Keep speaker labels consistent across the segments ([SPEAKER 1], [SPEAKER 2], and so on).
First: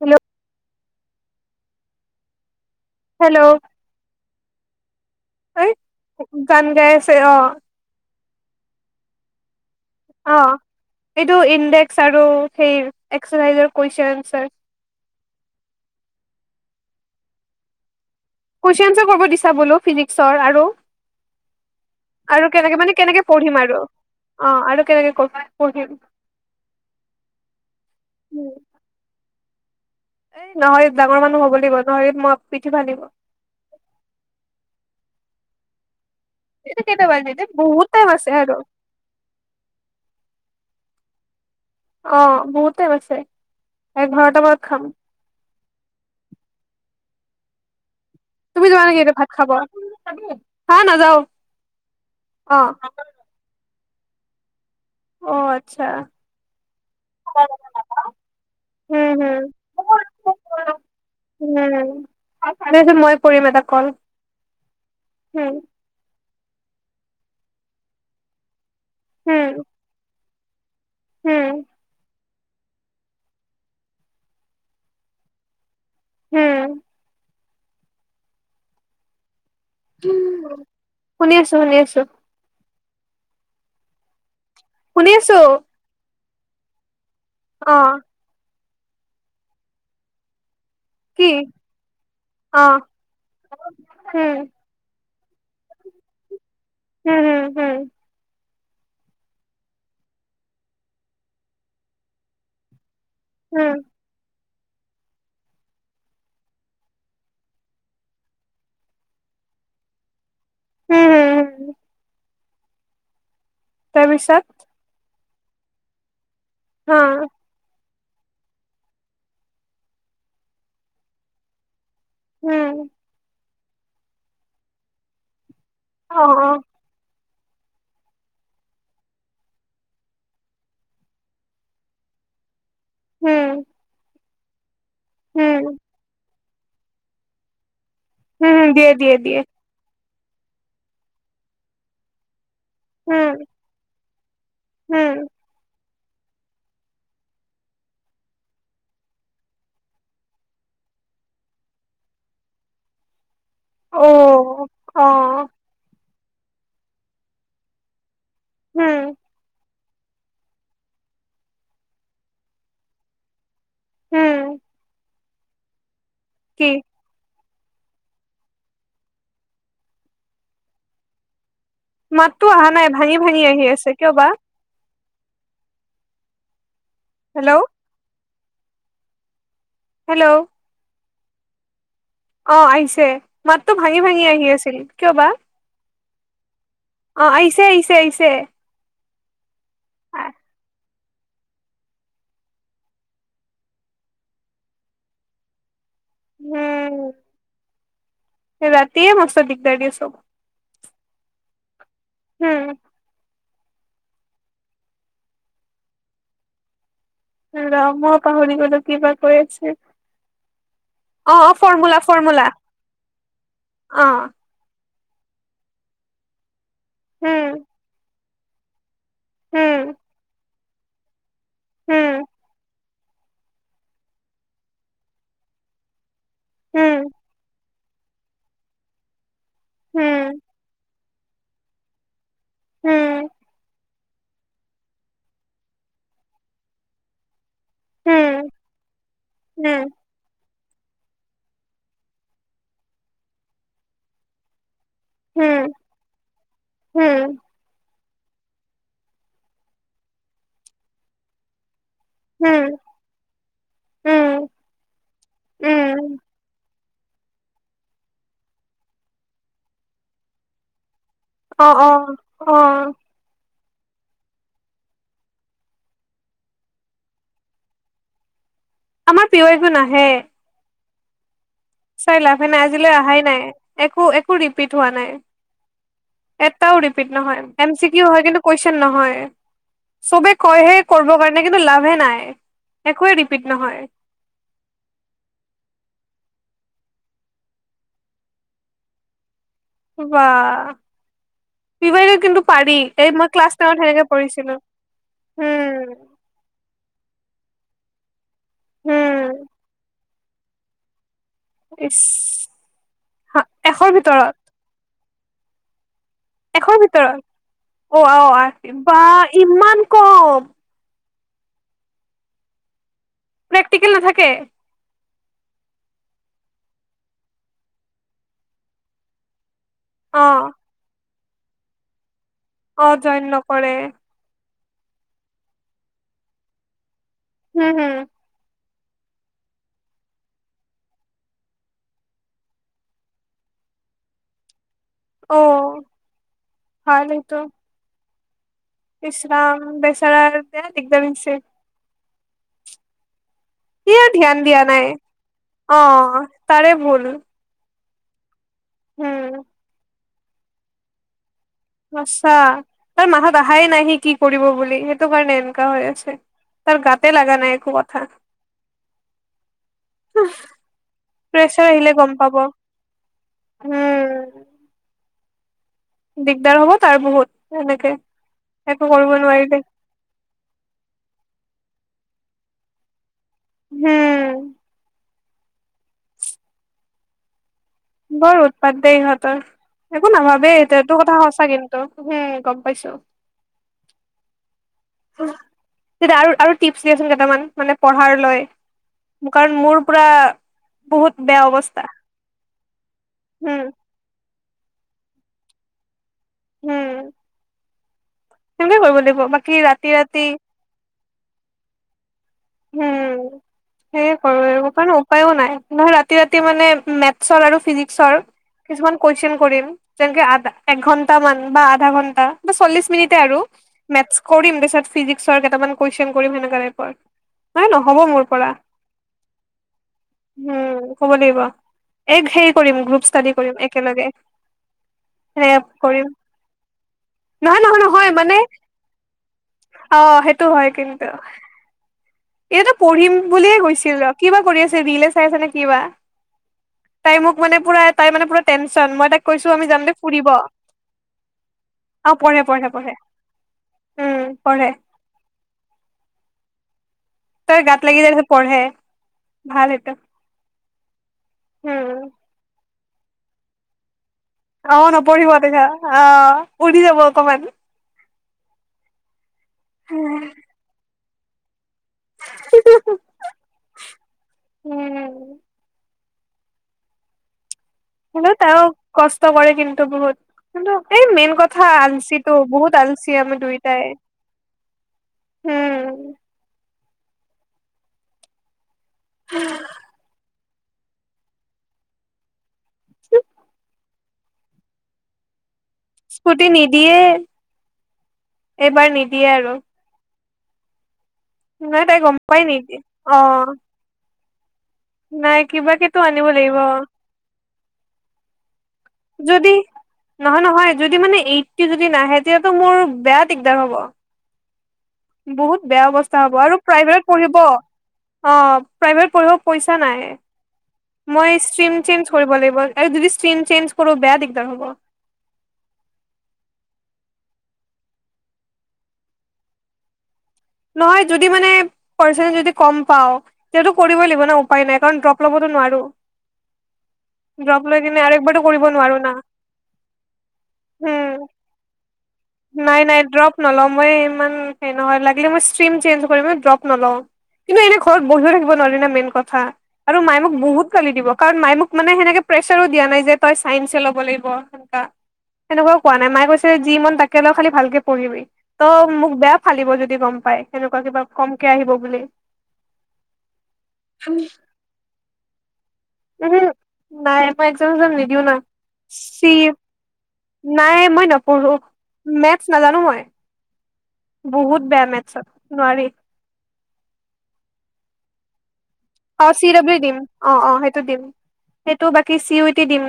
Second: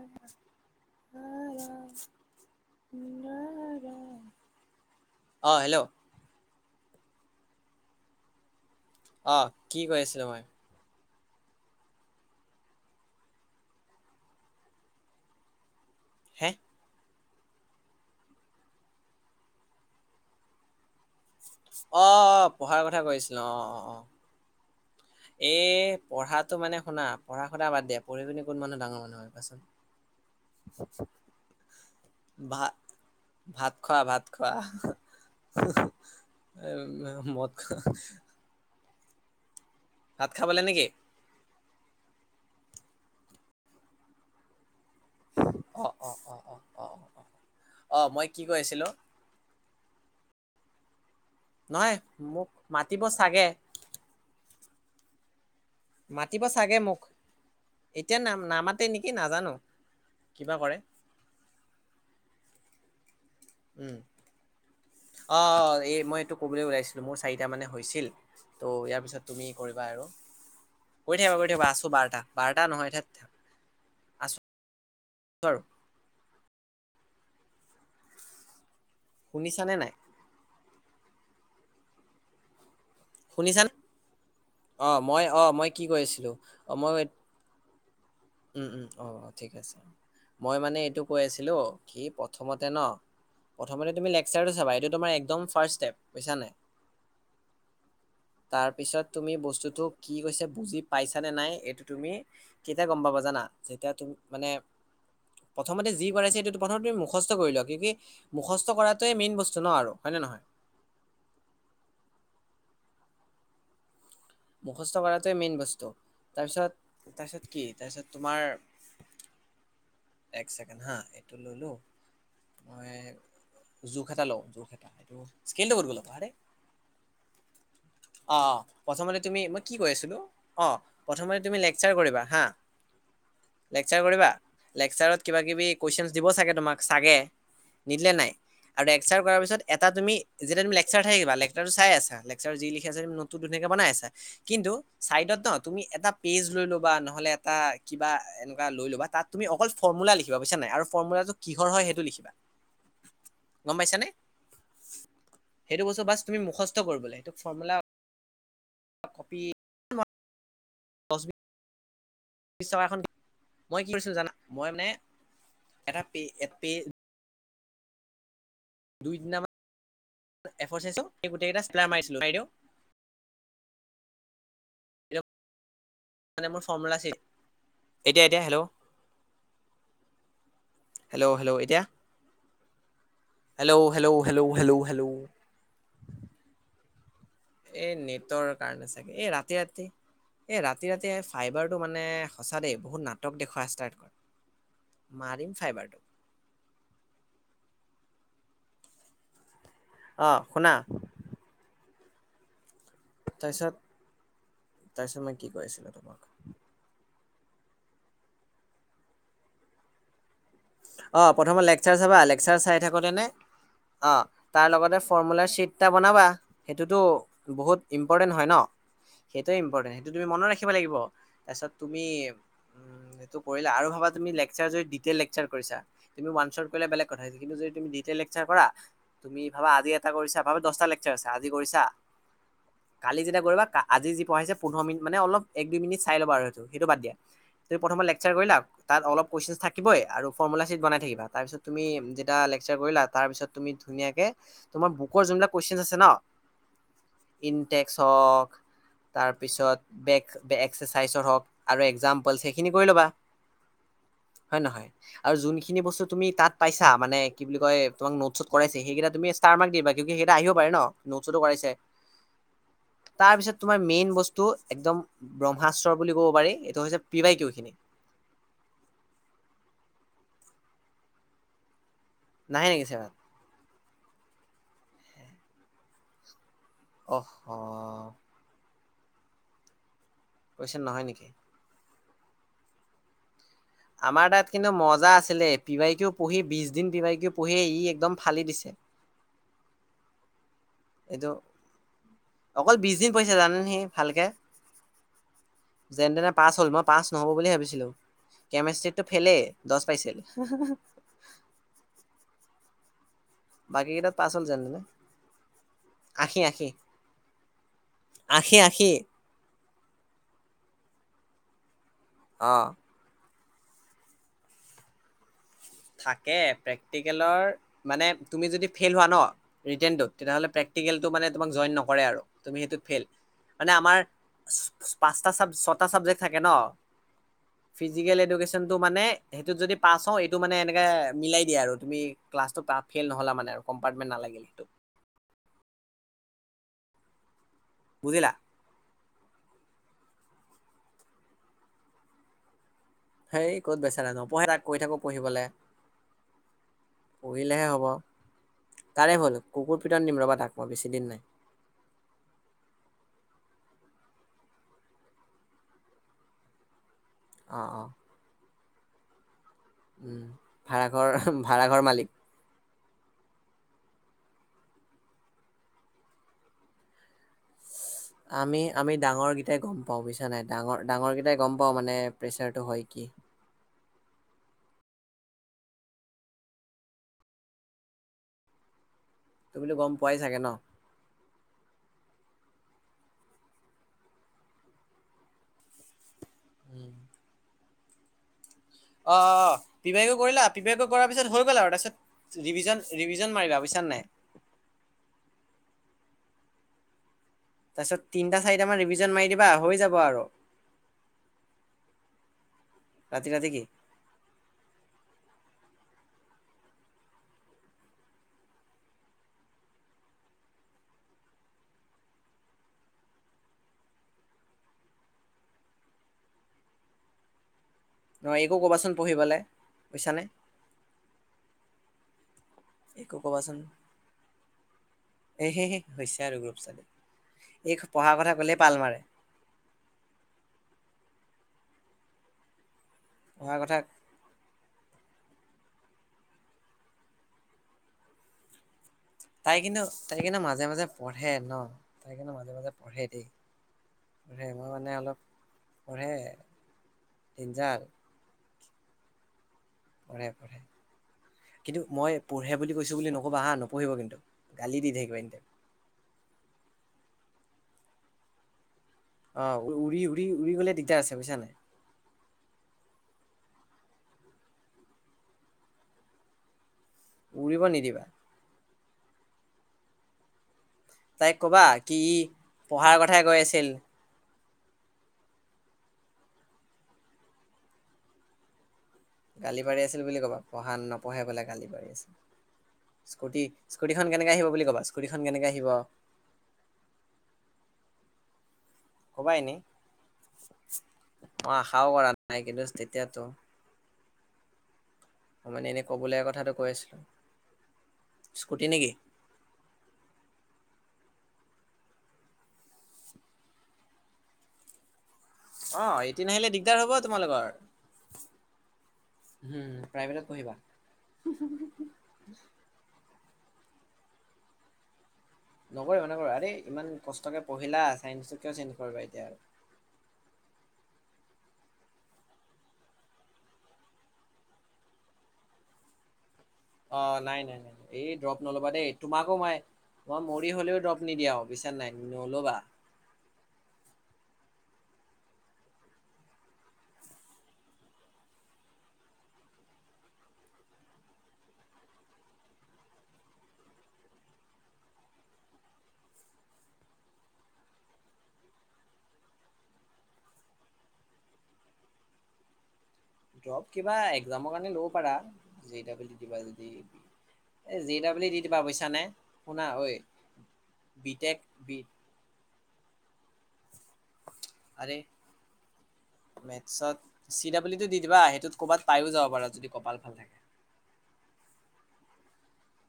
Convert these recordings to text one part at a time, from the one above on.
[SPEAKER 1] Hello hello,
[SPEAKER 2] অ
[SPEAKER 1] এই
[SPEAKER 2] hello
[SPEAKER 1] গান গাই আছে অ'।
[SPEAKER 2] অ', কি কৈ আছ
[SPEAKER 1] অ', এইটো ইণ্ডেক্স আৰু সেই এক্সাৰছাইজৰ কোৱেষ্টন এঞ্চাৰ।
[SPEAKER 2] হে?
[SPEAKER 1] কুৱেশ্যন এনচাৰ কৰিব দিছা বোলো ফিজিক্সৰ আৰু
[SPEAKER 2] অ অ
[SPEAKER 1] আৰু কেনেকে
[SPEAKER 2] পঢ়াৰ
[SPEAKER 1] মানে,
[SPEAKER 2] কথা কৈ
[SPEAKER 1] কেনেকে পঢ়িম আৰু? অ আৰু কেনেকে
[SPEAKER 2] এ
[SPEAKER 1] পঢ়িম
[SPEAKER 2] পঢ়াটো মানে শুনা পঢ়া-শুনা বাদ দিয়া, পঢ়ি পিনি কোন মানুহ ডাঙৰ মানুহ হয় কোৱাচোন?
[SPEAKER 1] এ নহয় ডাঙৰ মানুহ হ'ব লাগিব, নহলে মই
[SPEAKER 2] ভাত
[SPEAKER 1] পিঠি ফালিব।
[SPEAKER 2] ভাত খোৱা, ভাত খোৱা,
[SPEAKER 1] এতিয়া কেইটা বাজিলে
[SPEAKER 2] মদ
[SPEAKER 1] বহুত
[SPEAKER 2] [unintelligible]
[SPEAKER 1] [unintelligible]
[SPEAKER 2] ভাত খাবলে নেকি?
[SPEAKER 1] অ', বহুত টাইম আছে, এঘাৰটা মানত খাম।
[SPEAKER 2] অ', অ', অ', [unintelligible] অ', মই কি ক
[SPEAKER 1] তুমি যোৱা নেকি এতিয়া ভাত খাব, হা নাযাও।
[SPEAKER 2] নহয়, মোক
[SPEAKER 1] অ
[SPEAKER 2] মাতিব চাগে।
[SPEAKER 1] অ', আচ্ছা।
[SPEAKER 2] মাতিব চাগে মোক, এতিয়া নাম-নামাতে নেকি
[SPEAKER 1] উম
[SPEAKER 2] নাজানো। কিবা কৰে
[SPEAKER 1] [unintelligible] উম [unintelligible] মই কৰিম এটা কল।
[SPEAKER 2] উম
[SPEAKER 1] উম,
[SPEAKER 2] অ', অ', এই মই এইটো ক'বলৈ ওলাইছিলো, মোৰ চাৰিটা মানে হৈছিল। ত' ইয়াৰ পিছত তুমি
[SPEAKER 1] উম,
[SPEAKER 2] কৰিবা আৰু কৰি থাকিবা, কৰি
[SPEAKER 1] উম,
[SPEAKER 2] থাকিবা, আছো বাৰ বাৰটা নহয় এতিয়া [unintelligible]
[SPEAKER 1] উম।
[SPEAKER 2] শুনিছানে নাই?
[SPEAKER 1] উম, শুনি আছো, শুনি আছো।
[SPEAKER 2] শুনিছানে? অ',
[SPEAKER 1] শুনি
[SPEAKER 2] মই
[SPEAKER 1] আছো।
[SPEAKER 2] অ' কি কৈ আছিলো? অ', মই
[SPEAKER 1] অ'।
[SPEAKER 2] উম, উম। অ', অ', ঠিক আছে, মই মানে এইটো কৈ
[SPEAKER 1] কি?
[SPEAKER 2] আছিলো, কি প্ৰথমতে
[SPEAKER 1] অ',
[SPEAKER 2] ন' প্ৰথমতে তুমি
[SPEAKER 1] উম,
[SPEAKER 2] লেকচাৰটো চাবা এইটো তোমাৰ একদম ৰ্ফাষ্ট [unintelligible] বুইছা নাই?
[SPEAKER 1] হম, হম, হম।
[SPEAKER 2] তাৰপিছত তুমি বস্তুটো কি হৈছে বুজি পাইছানে নাই, এইটো তুমি কেতিয়া গম পাবা জানা?
[SPEAKER 1] উম,
[SPEAKER 2] যেতিয়া তুমি মানে প্ৰথমতে যি কৰাইছে সেইটো প্ৰথম তুমি মুখস্থ কৰি লোৱা, কিয় কি মুখস্থ কৰাটোৱে মেইন বস্তু ন' আৰু হয়নে নহয়?
[SPEAKER 1] হম, হম। তাৰপিছত?
[SPEAKER 2] মুখস্থ কৰাটোৱে মেইন বস্তু,
[SPEAKER 1] হা
[SPEAKER 2] তাৰপিছত তাৰপিছত কি তাৰপিছত তোমাৰ এক ছেকেণ্ড হা? এইটো ললো,
[SPEAKER 1] উম,
[SPEAKER 2] মই জোখ এটা লওঁ, জোখ এটা এইটো স্কেলটো ক'ত গ'ল আকৌ
[SPEAKER 1] অ',
[SPEAKER 2] আৰে
[SPEAKER 1] অ',
[SPEAKER 2] অ', প্ৰথমতে তুমি-মই কি কৈ আছিলো? অ', প্ৰথমতে তুমি লেকচাৰ কৰিবা হা?
[SPEAKER 1] উম,
[SPEAKER 2] লেকচাৰ কৰিবা? লেকচাৰত কিবা-কিবি
[SPEAKER 1] উম,
[SPEAKER 2] কুৱেশ্যন দিব ছাগে তোমাক ছাগে, নিদিলে নাই
[SPEAKER 1] উম,
[SPEAKER 2] আৰু
[SPEAKER 1] দিয়ে, দিয়ে,
[SPEAKER 2] লেকচাৰ
[SPEAKER 1] দিয়ে,
[SPEAKER 2] কৰাৰ পিছত এটা তুমি, যেতিয়া তুমি লেকচাৰ চাই থাকিবা। লেকচাৰটো চাই আছা, লেকচাৰে যি লিখি আছে তুমি
[SPEAKER 1] উম,
[SPEAKER 2] নোটতো ধুনীয়াকে বনাই আছা কিন্তু
[SPEAKER 1] উম,
[SPEAKER 2] চাইডত ন' তুমি এটা পেজ লৈ ল'বা, নহ'লে এটা কিবা এনেকুৱা লৈ ল'বা তাত তুমি অকল ফৰ্মুলা লিখিবা বুজিছা নাই আৰু ফৰ্মুলাটো কিহৰ হয় সেইটো লিখিবা। গম পাইছা নাই?
[SPEAKER 1] অ', অ',
[SPEAKER 2] সেইটো বস্তু বাচ তুমি মুখস্থ কৰিব লাগিব, সেইটো ফৰ্মুলা
[SPEAKER 1] উম,
[SPEAKER 2] কপি [unintelligible] দহ, বিছ টকা এখন মই কি কৰিছিলো জানা?
[SPEAKER 1] উম,
[SPEAKER 2] মই মানে, এটা পে এ
[SPEAKER 1] কি?
[SPEAKER 2] পে দুই তিনিটামান এ ফৰ চাইজৰ সেই গোটেই কেইটা চিলা মাৰি দিও
[SPEAKER 1] মাতটো অহা নাই, ভাঙি ভাঙি আহি আছে কিয় বা?
[SPEAKER 2] মানে মোৰ ফৰ্মূলা আছিল।
[SPEAKER 1] হেল্ল'!
[SPEAKER 2] এতিয়া এতিয়া হেল্ল?
[SPEAKER 1] হেল্ল।
[SPEAKER 2] হেল্ল! হেল্ল! এতিয়া?
[SPEAKER 1] অঁ আহিছে। মাতটো
[SPEAKER 2] হেল্ল'
[SPEAKER 1] ভাঙি
[SPEAKER 2] হেল্ল'
[SPEAKER 1] ভাঙি আহি
[SPEAKER 2] হেল্ল'
[SPEAKER 1] আছিল,
[SPEAKER 2] হেল্ল' হেল্ল'
[SPEAKER 1] কিয় বা? অ আহিছে আহিছে
[SPEAKER 2] এই
[SPEAKER 1] আহিছে
[SPEAKER 2] নেটৰ কাৰণে চাগে। এই ৰাতি ৰাতি এই ৰাত তি ৰাতি ফাইবাৰটো মানে সঁচা দেই বহুত নাটক দেখোৱা ষ্টাৰ্ট কৰে। মাৰিম ফাইবাৰটোক!
[SPEAKER 1] উম ৰাতিয়ে মস্ত দিগদাৰ দিয়ে সব।
[SPEAKER 2] অঁ শুনা।
[SPEAKER 1] হম।
[SPEAKER 2] তাৰপিছত তাৰপিছত মই কি কৈ আছিলো তোমাক?
[SPEAKER 1] ৰ মইয়ো পাহৰি গ'লো কি বা কৈ আছিল।
[SPEAKER 2] অঁ
[SPEAKER 1] অ অ
[SPEAKER 2] প্ৰথমত লেকচাৰ
[SPEAKER 1] ফৰ্মুলা
[SPEAKER 2] চাবা,
[SPEAKER 1] ফৰ্মুলা
[SPEAKER 2] লেকচাৰ চাই থাকোঁতে নে
[SPEAKER 1] অ
[SPEAKER 2] অঁ তাৰ লগতে ফৰ্মুলাৰ চিট এটা বনাবা, সেইটোতো
[SPEAKER 1] উম
[SPEAKER 2] বহুত ইম্পৰ্টেণ্ট হয় ন। সেইটোৱে
[SPEAKER 1] উম
[SPEAKER 2] ইম্পৰ্টেণ্ট, সেইটো তুমি মনত ৰাখিব লাগিব। তাৰপিছত তুমি
[SPEAKER 1] উম
[SPEAKER 2] উম, সেইটো কৰিলা আৰু ভাবা তুমি লেকচাৰ যদি ডিটেইল লেকচাৰ কৰিছা তুমি ৱানছট কৰিলে বেলেগ কথা হৈছিল, কিন্তু যদি তুমি ডিটেইল লেকচাৰ কৰা, তুমি ভাবা আজি
[SPEAKER 1] উম
[SPEAKER 2] এটা
[SPEAKER 1] উম
[SPEAKER 2] কৰিছা, ভাবা দছটা লেক চাৰ আছে আজি কৰিছা,
[SPEAKER 1] উম
[SPEAKER 2] কালি যেতিয়া কৰিবা কা আজি যি পঢ়াইছে পোন্ধৰ মিনিট মানে অলপ এক, দুই মিনিট চাই ল'ব আৰু সেইটো, সেইটো বাদ দিয়া। তুমি প্ৰথমে লেকচাৰ
[SPEAKER 1] উম
[SPEAKER 2] কৰিলা, তাত অলপ কুৱেশ্বন
[SPEAKER 1] উম
[SPEAKER 2] থাকিবই আৰু ফৰ্মূলা চিট বনাই থাকিবা, তাৰপিছত তুমি যেতিয়া লেকচাৰ কৰিলা, তাৰপিছত তুমি ধুনীয়াকে, তোমাৰ বু কৰ যোনবিলাক কুৱেশ্যন
[SPEAKER 1] উম
[SPEAKER 2] আছে ন,
[SPEAKER 1] উম
[SPEAKER 2] ইন টেক্স হওঁক, তাৰপিছত বেক এক্সেচাইজৰ হওঁক আৰু একজাম পলছ
[SPEAKER 1] উম
[SPEAKER 2] সেইখিনি কৰি ল'বা।
[SPEAKER 1] উম
[SPEAKER 2] হয়নে নহয়? আৰু যোনখিনি বস্তু
[SPEAKER 1] উম
[SPEAKER 2] তুমি মি তাত পাইছা মানে, কি বুলি কয়? তোমাক নোটছ চোটছ কৰাইছে, সেইকেইটা তুমি ষ্টাৰ মাৰ্ক দিবা, কিউকি সেইকেইটা আহিব পাৰে ন। নোটছটো
[SPEAKER 1] অ
[SPEAKER 2] কৰাইছে।
[SPEAKER 1] অ অ
[SPEAKER 2] তাৰপিছত তোমাৰ মেইন বস্তু একদম ব্ৰহ্মাস্ত্ৰ বুলি ক'ব পাৰি, এইটো হৈছে পি ৱাই কিউখিনি।
[SPEAKER 1] আমাৰ পি ৱাই কিউ নাহে। চাই লাভে নাই,
[SPEAKER 2] নাহে নেকি
[SPEAKER 1] আজিলৈ
[SPEAKER 2] চেৰাত
[SPEAKER 1] অহাই নাই, একো-একো ৰিপিট হোৱা নাই। এটাও ৰিপিট
[SPEAKER 2] অহ
[SPEAKER 1] নহয়। এম চি কিউ হয়, কিন্তু কুৱেশ্যন নহয়, চবে কয় হে
[SPEAKER 2] কুৱেশ্যন নহয়
[SPEAKER 1] কৰিব
[SPEAKER 2] নেকি
[SPEAKER 1] কাৰণে, কিন্তু লাভে নাই, একোৱে ৰিপিট নহয়।
[SPEAKER 2] আমাৰ তাত কিন্তু মজা আছিলে। পি ৱাই কিউ পঢ়ি বিছ দিন পি ৱাই কিউ পঢ়িয়ে ই একদম ফালি দিছে।
[SPEAKER 1] বাহ!
[SPEAKER 2] এইটো
[SPEAKER 1] পি ৱাই কিউ কিন্তু পাৰি
[SPEAKER 2] অকল বিশ
[SPEAKER 1] এই
[SPEAKER 2] দিন
[SPEAKER 1] মই
[SPEAKER 2] পঢ়িছে
[SPEAKER 1] ক্লাছ
[SPEAKER 2] জানেনে
[SPEAKER 1] টেনত
[SPEAKER 2] সি
[SPEAKER 1] সেনেকে
[SPEAKER 2] ভালকে
[SPEAKER 1] পঢ়িছিলো। উম
[SPEAKER 2] যেনে তেনে পাছ হ'ল, মই পাচ নহ'ব বুলি ভাবিছিলো। কেমেষ্টষ্ট্ৰিটো, ফেলেই
[SPEAKER 1] উম
[SPEAKER 2] দছ পাইছিল।
[SPEAKER 1] ইচ! হা এশৰ
[SPEAKER 2] বাকী কেইটাত পাছ
[SPEAKER 1] ভিতৰত
[SPEAKER 2] হল যেন তেনে। আশী আশী।
[SPEAKER 1] এশৰ ভিতৰত? অ আও
[SPEAKER 2] আশী
[SPEAKER 1] আহ
[SPEAKER 2] আশী
[SPEAKER 1] বা ইমান কম
[SPEAKER 2] অ'।
[SPEAKER 1] প্ৰেক্টিকেল নাথাকে?
[SPEAKER 2] থাকে প্ৰেকটিকেলৰ মানে তুমি যদি ফেইল হোৱা ন' ৰিটেনটো
[SPEAKER 1] অ
[SPEAKER 2] তেতেয়াহলে প্ৰেক প্ৰেকক্টিলেটো তোমাক জইন নকৰে আৰু তুমি সেইটোত
[SPEAKER 1] অ
[SPEAKER 2] ফেইল,
[SPEAKER 1] জইন
[SPEAKER 2] মানে
[SPEAKER 1] নকৰে
[SPEAKER 2] আমাৰ পাঁচটা চাব ছটা ছাবজেক্ট থাকে ন,
[SPEAKER 1] হম হম
[SPEAKER 2] ফিজিকেল এডোগ্ৰেছ মানে সেইটোত যদি পাছ হও সটো মানে এনেকে মিলাই দিয়ে আৰু তুমি ক্লছটো তা ফেইল নহলা মানে আৰু কম্পাৰ্টমেণ্ট নালাগিল সেইটো।
[SPEAKER 1] অ' ভাল এইটো।
[SPEAKER 2] বুজিলা?
[SPEAKER 1] ইছৰাম বেছেৰা [unintelligible]
[SPEAKER 2] হেই ক'ত
[SPEAKER 1] কিয়
[SPEAKER 2] বেচাৰা
[SPEAKER 1] ধ্যান
[SPEAKER 2] নপঢ়ে
[SPEAKER 1] দিয়া
[SPEAKER 2] তাক কৈ
[SPEAKER 1] নাই
[SPEAKER 2] থাকো পঢ়িবলৈ
[SPEAKER 1] অ তাৰে ভুল
[SPEAKER 2] পঢ়িলেহে হ'ব, তাৰে ভু'ল
[SPEAKER 1] উম
[SPEAKER 2] কুকুৰ পিতন দিম ৰ'বা তাক মই বেছি দিন নাই।
[SPEAKER 1] আচছা তাৰ মাঠাত আহাই নাই সি কি কৰিব বুলি সেইটো কাৰণে এনেকা হৈ আছে। তাৰ গাতে লাগা নাই
[SPEAKER 2] অ
[SPEAKER 1] একো
[SPEAKER 2] অ
[SPEAKER 1] কথা।
[SPEAKER 2] উম ভাড়াঘৰ
[SPEAKER 1] প্ৰেছৰা
[SPEAKER 2] ভাড়াঘৰ
[SPEAKER 1] আহিলে
[SPEAKER 2] মালিক
[SPEAKER 1] গম পাব, উম। দিগদাৰ হ'ব তাৰ বহুত এনেকে একো কৰিব নোৱাৰিলে।
[SPEAKER 2] বুইছানে ডাঙৰ ডাঙৰ কেইটাই গম পাওঁ মানে প্ৰেছাৰতটো হয় কি।
[SPEAKER 1] হুম। বৰ উৎপাত দে ইহঁতৰ,
[SPEAKER 2] তুমিতো গম
[SPEAKER 1] একো
[SPEAKER 2] পোৱাই চাগে ন
[SPEAKER 1] নাভাবেই। এইটো কথা সঁচা কিন্তু হুম গম পাইছো। আৰু-আৰু টিপছ দিয়াচোন কেইটামান মানে পঢ়াৰ লৈ।
[SPEAKER 2] অ',
[SPEAKER 1] কাৰণ
[SPEAKER 2] অ',
[SPEAKER 1] মোৰ পুৰা
[SPEAKER 2] পিবাইকো কৰিলা পিবাইক কৰাৰ
[SPEAKER 1] বহুত
[SPEAKER 2] পিছত
[SPEAKER 1] বেয়া
[SPEAKER 2] হৈ গ'ল আৰু
[SPEAKER 1] অৱস্থা
[SPEAKER 2] তাৰপিছত ৰিভিজন-ৰিভিজন মাৰিবা
[SPEAKER 1] উম
[SPEAKER 2] বুছানে নাই।
[SPEAKER 1] হুম।
[SPEAKER 2] তাৰপিছত তিনটা চাৰিট মান ৰিভিজন মাৰি দিবা
[SPEAKER 1] বাকী
[SPEAKER 2] হৈ
[SPEAKER 1] ৰাতি
[SPEAKER 2] যাব
[SPEAKER 1] ৰাতি
[SPEAKER 2] আৰু। ৰাতি ৰাতি কি?
[SPEAKER 1] সেয় কৰো কাৰন উপায়ো নাই নহয় ৰাতি ৰাতি মানে মেথছৰ আৰু ফিজিক্সৰ কিছুমান কুৱেশচন কৰিম। তেনেকে আধা এক ঘন্টা মান বা আধা ঘন্টা বা চল্লিশ মিনিট আৰু। মেথছ কৰিম তাৰপিছত ফিজিক্সৰ কেইামান কুৱেশন কৰিম সেনেকা টাইপৰ। নাই নহব মোৰ
[SPEAKER 2] নহয়
[SPEAKER 1] পৰা,
[SPEAKER 2] একো ক'বাচোন পঢ়িবলে বুজিছানে
[SPEAKER 1] উম হবদে বা। এক হেৰি কৰিম গ্ৰুপ
[SPEAKER 2] একো
[SPEAKER 1] ষ্টাডি
[SPEAKER 2] ক'বাচোন
[SPEAKER 1] কৰিম একেলগে।
[SPEAKER 2] এ হে
[SPEAKER 1] নেপ
[SPEAKER 2] হে
[SPEAKER 1] কৰিম,
[SPEAKER 2] হৈছে আৰু গ্ৰুপ ষ্টাডি
[SPEAKER 1] নহয়
[SPEAKER 2] এই
[SPEAKER 1] নহয়
[SPEAKER 2] পঢ়া
[SPEAKER 1] নহয়
[SPEAKER 2] কথা
[SPEAKER 1] মানে
[SPEAKER 2] ক'লে পাল মাৰে
[SPEAKER 1] অ' সেইটো হয় কিন্তু, এইতো পঢ়িম বুলিয়ে
[SPEAKER 2] পঢ়া কথা
[SPEAKER 1] গৈছিল ৰ কিবা কৰি আছে ৰিলে চাই আছে নে কিবা, তাই মোক মানে পুৰা তাই মানে পুৰা টেনচন মই তাক কৈছো
[SPEAKER 2] তাই
[SPEAKER 1] আমি
[SPEAKER 2] কিন্তু
[SPEAKER 1] যাম দে
[SPEAKER 2] তাই
[SPEAKER 1] ফুৰিব।
[SPEAKER 2] কিন্তু মাজে মাজে পঢ়ে ন তাই কিন্তু মাজে মাজে পঢ়ে দেই, পঢ়ে মই মানে অলপ পঢ়ে।
[SPEAKER 1] তাৰ
[SPEAKER 2] ডেঞ্জাৰ
[SPEAKER 1] গাত লাগিযে পঢ়ে, ভাল সেইটো।
[SPEAKER 2] পঢ়ে পঢ়ে, কিন্তু
[SPEAKER 1] উম
[SPEAKER 2] মই পঢ়ে বুলি কৈছোঁ বুলি নক'বা হা নপঢ়িব কিন্তু। গালি
[SPEAKER 1] অ'
[SPEAKER 2] দি থাকিবা এনি
[SPEAKER 1] নপঢ়িব
[SPEAKER 2] টাইম
[SPEAKER 1] আহ উৰি যাব অকমান।
[SPEAKER 2] অ' উৰি-উৰি-উৰি গ'লে দিগদাৰ আছে বুইছানে নাই।
[SPEAKER 1] উম।
[SPEAKER 2] উৰিব নিদিবা।
[SPEAKER 1] হ'লেও তায়ো কষ্ট কৰে কিন্তু বহুত। কিন্তু এই
[SPEAKER 2] তাইক
[SPEAKER 1] মেইন
[SPEAKER 2] কবা
[SPEAKER 1] কথা
[SPEAKER 2] কি ই
[SPEAKER 1] আলচিটো বহুত
[SPEAKER 2] পঢ়াৰ
[SPEAKER 1] আলচি
[SPEAKER 2] কথাই কৈ
[SPEAKER 1] আমি
[SPEAKER 2] আছিল
[SPEAKER 1] দুইটাই। হুম।
[SPEAKER 2] গালি পাৰি আছিল বুলি ক'বা, পঢ়া নপঢ়ে পেলাই গালি পাৰি আছিল। স্কুটি, স্কুটীখন কেনেকে আহিব বুলি কবা স্কুটিখন কেনেকে আহিব
[SPEAKER 1] স্কুটি নিদিয়ে। এইবাৰ নিদিয়ে
[SPEAKER 2] ক'বা
[SPEAKER 1] আৰু
[SPEAKER 2] এনেই। মই
[SPEAKER 1] নাই
[SPEAKER 2] আশাও
[SPEAKER 1] তাই
[SPEAKER 2] কৰা
[SPEAKER 1] গম
[SPEAKER 2] নাই
[SPEAKER 1] পাই
[SPEAKER 2] কিন্তু
[SPEAKER 1] নিদিয়ে অ
[SPEAKER 2] তেতিয়াতো
[SPEAKER 1] নাই
[SPEAKER 2] মানে এনেই
[SPEAKER 1] কিবাকেতো আনিব
[SPEAKER 2] ক'বলগীয়া কথাটো
[SPEAKER 1] লাগিব
[SPEAKER 2] কৈ আছিলো স্কুটি নেকি
[SPEAKER 1] যদি নহয় নহয় যদি মানে এইটটি যদি নাহে তেতিয়াতো মোৰ বেয়া দিগদাৰ হ'ব।
[SPEAKER 2] [inaudible]
[SPEAKER 1] বহুত
[SPEAKER 2] অ
[SPEAKER 1] বেয়া অৱস্থা
[SPEAKER 2] এইটিন
[SPEAKER 1] হ'ব
[SPEAKER 2] আহিলে
[SPEAKER 1] আৰু
[SPEAKER 2] দিগদাৰ হ'ব
[SPEAKER 1] প্ৰাইভেট পঢ়িব।
[SPEAKER 2] তোমালোকৰ
[SPEAKER 1] অ' প্ৰাইভেটত পঢ়িব
[SPEAKER 2] হুম
[SPEAKER 1] পইচা নাই
[SPEAKER 2] প্ৰাইভেটত পঢ়িবা
[SPEAKER 1] মই ষ্ট্ৰিম চেঞ্জ কৰিব লাগিব। আৰু যদি ষ্ট্ৰিম চেঞ্জ কৰো বেয়া দিগদাৰ হ'ব।
[SPEAKER 2] নকৰিবা, নকৰিবা আৰে ইমান কষ্টকে পঢ়িলা ছাইন্সটো কিয় চেঞ্জ কৰিবা এতিয়া আৰু।
[SPEAKER 1] নহয় যদি মানে পাৰ্চেটিজ যদি কম পাওঁ। তেতিয়াটো কৰিবই লাগিব ন উপায় নাই কাৰণ ড্ৰপ ল'বতো নোৱাৰো।
[SPEAKER 2] অ' নাই, নাই,
[SPEAKER 1] ড্ৰপ
[SPEAKER 2] নাই,
[SPEAKER 1] লৈ
[SPEAKER 2] নাই
[SPEAKER 1] কিনে
[SPEAKER 2] এই
[SPEAKER 1] আৰু
[SPEAKER 2] ড্ৰপ
[SPEAKER 1] একবাৰতো কৰিব
[SPEAKER 2] নল'বা দেই,
[SPEAKER 1] নোৱাৰো না।
[SPEAKER 2] তোমাকো মাই মই মৰি হ'লেও ড্ৰপ
[SPEAKER 1] উম।
[SPEAKER 2] নিদিয়াও। বুজিছা নাই নল'বা।
[SPEAKER 1] নাই নাই ড্ৰপ নলওঁ মই ইমান হেৰি নহয় লাগিলে মই ষ্ট্ৰ্ৰীম চেঞ্জ কৰিম, কিন্তু মই ড্ৰপ নলওঁ। কিন্তু এনে ঘৰত বহিও থাকিব নোৱাৰি না মেইন কথা। আৰু মাই মোক বহুত গালি দিব কাৰণ মাই মোক মানে সেনেকে প্ৰেছাৰো দিয়া নাই যে তই চাইন্সে ল'ব লাগিব। সেনকা সেনেকুৱাও কোৱা নাই মায়ে কৈছিলে যি মন তাকে ল খালী ভালকে পঢ়িবি ত মোক বেয়া ফালিব যদি গম পাই সেনেকুৱা কিবা কমকে আহিব বুলি।
[SPEAKER 2] ড্ৰপ কিবা একজামৰ কাৰণে ল'ব পাৰা জে দাবল ই
[SPEAKER 1] উহো।
[SPEAKER 2] দিবা যদি
[SPEAKER 1] নাই মই একজাম
[SPEAKER 2] এ
[SPEAKER 1] চেকজাম
[SPEAKER 2] জে
[SPEAKER 1] নিদিও
[SPEAKER 2] দাবল ই
[SPEAKER 1] না
[SPEAKER 2] দি দিবা বুজিছানে
[SPEAKER 1] চি
[SPEAKER 2] শুনা ঐ
[SPEAKER 1] নাই মই
[SPEAKER 2] বি টেক
[SPEAKER 1] নপঢ়ো।
[SPEAKER 2] বি
[SPEAKER 1] মেথছ নাজানো মই বহুত বেয়া
[SPEAKER 2] আৰে
[SPEAKER 1] মেথছত নোৱাৰি।
[SPEAKER 2] মেথছত চি ডাবল ইটো দি দিবা সেইটোত ক'ৰবাত পায়ো যাব
[SPEAKER 1] অ'
[SPEAKER 2] পাৰা
[SPEAKER 1] চি
[SPEAKER 2] যদি
[SPEAKER 1] ডাবিলিও
[SPEAKER 2] কপাল
[SPEAKER 1] দিম
[SPEAKER 2] ভাল থাকে
[SPEAKER 1] অ', অ' সেইটো দিম। সেইটো বাকী চিইউটি দিম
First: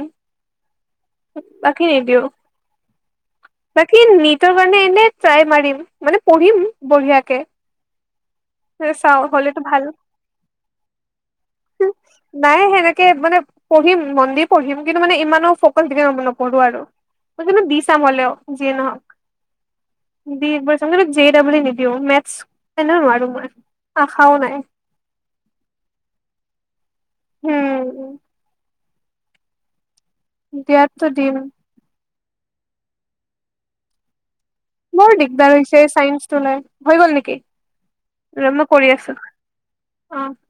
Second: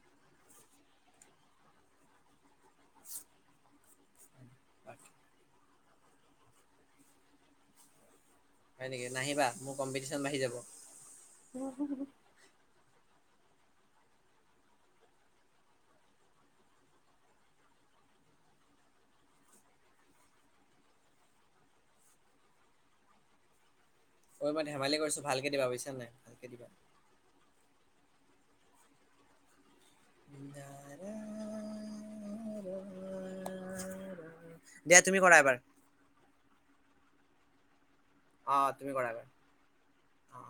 [SPEAKER 1] বাকী নিদিওঁ।
[SPEAKER 2] [inaudible]
[SPEAKER 1] বাকী নিটৰ কাৰণে এনে ট্ৰাই মাৰিম মানে পঢ়িম
[SPEAKER 2] হয়
[SPEAKER 1] বঢ়িয়াকে।
[SPEAKER 2] নেকি
[SPEAKER 1] চাও
[SPEAKER 2] নাহিবা
[SPEAKER 1] হ'লেটো
[SPEAKER 2] মোৰ
[SPEAKER 1] ভাল।
[SPEAKER 2] বাঢ়ি কম্পিটিশ্যন যাব [unintelligible]
[SPEAKER 1] নাই সেনেকে মানে পঢ়িম, মন দি পঢ়িম কিন্তু মানে ইমানো ফকাচ দি নপঢো় আৰু। মই কিন্তু দি চাম হ'লেও যিয়ে নহওক। দি একবাৰ চাম কিন্তু জে ডাবিলিও ই নিদিওঁ মেথছ এনেও নোৱাৰো মই। আশাও
[SPEAKER 2] ঐ
[SPEAKER 1] নাই
[SPEAKER 2] মই ধেমালি কৰিছো ভালকে দিবা বুজিছা নাই ভালকে দিবা।
[SPEAKER 1] হুম। দিয়াতো দিম
[SPEAKER 2] [unintelligible]
[SPEAKER 1] বৰ
[SPEAKER 2] তুমি কৰা
[SPEAKER 1] দিগদাৰ
[SPEAKER 2] এবাৰ
[SPEAKER 1] হৈছে চাইন্সটো লৈ, হৈ গ'ল নেকি ৰ
[SPEAKER 2] অ
[SPEAKER 1] মই
[SPEAKER 2] তুমি
[SPEAKER 1] কৰি
[SPEAKER 2] কৰা
[SPEAKER 1] আছো
[SPEAKER 2] এবাৰ
[SPEAKER 1] অ'।
[SPEAKER 2] অ।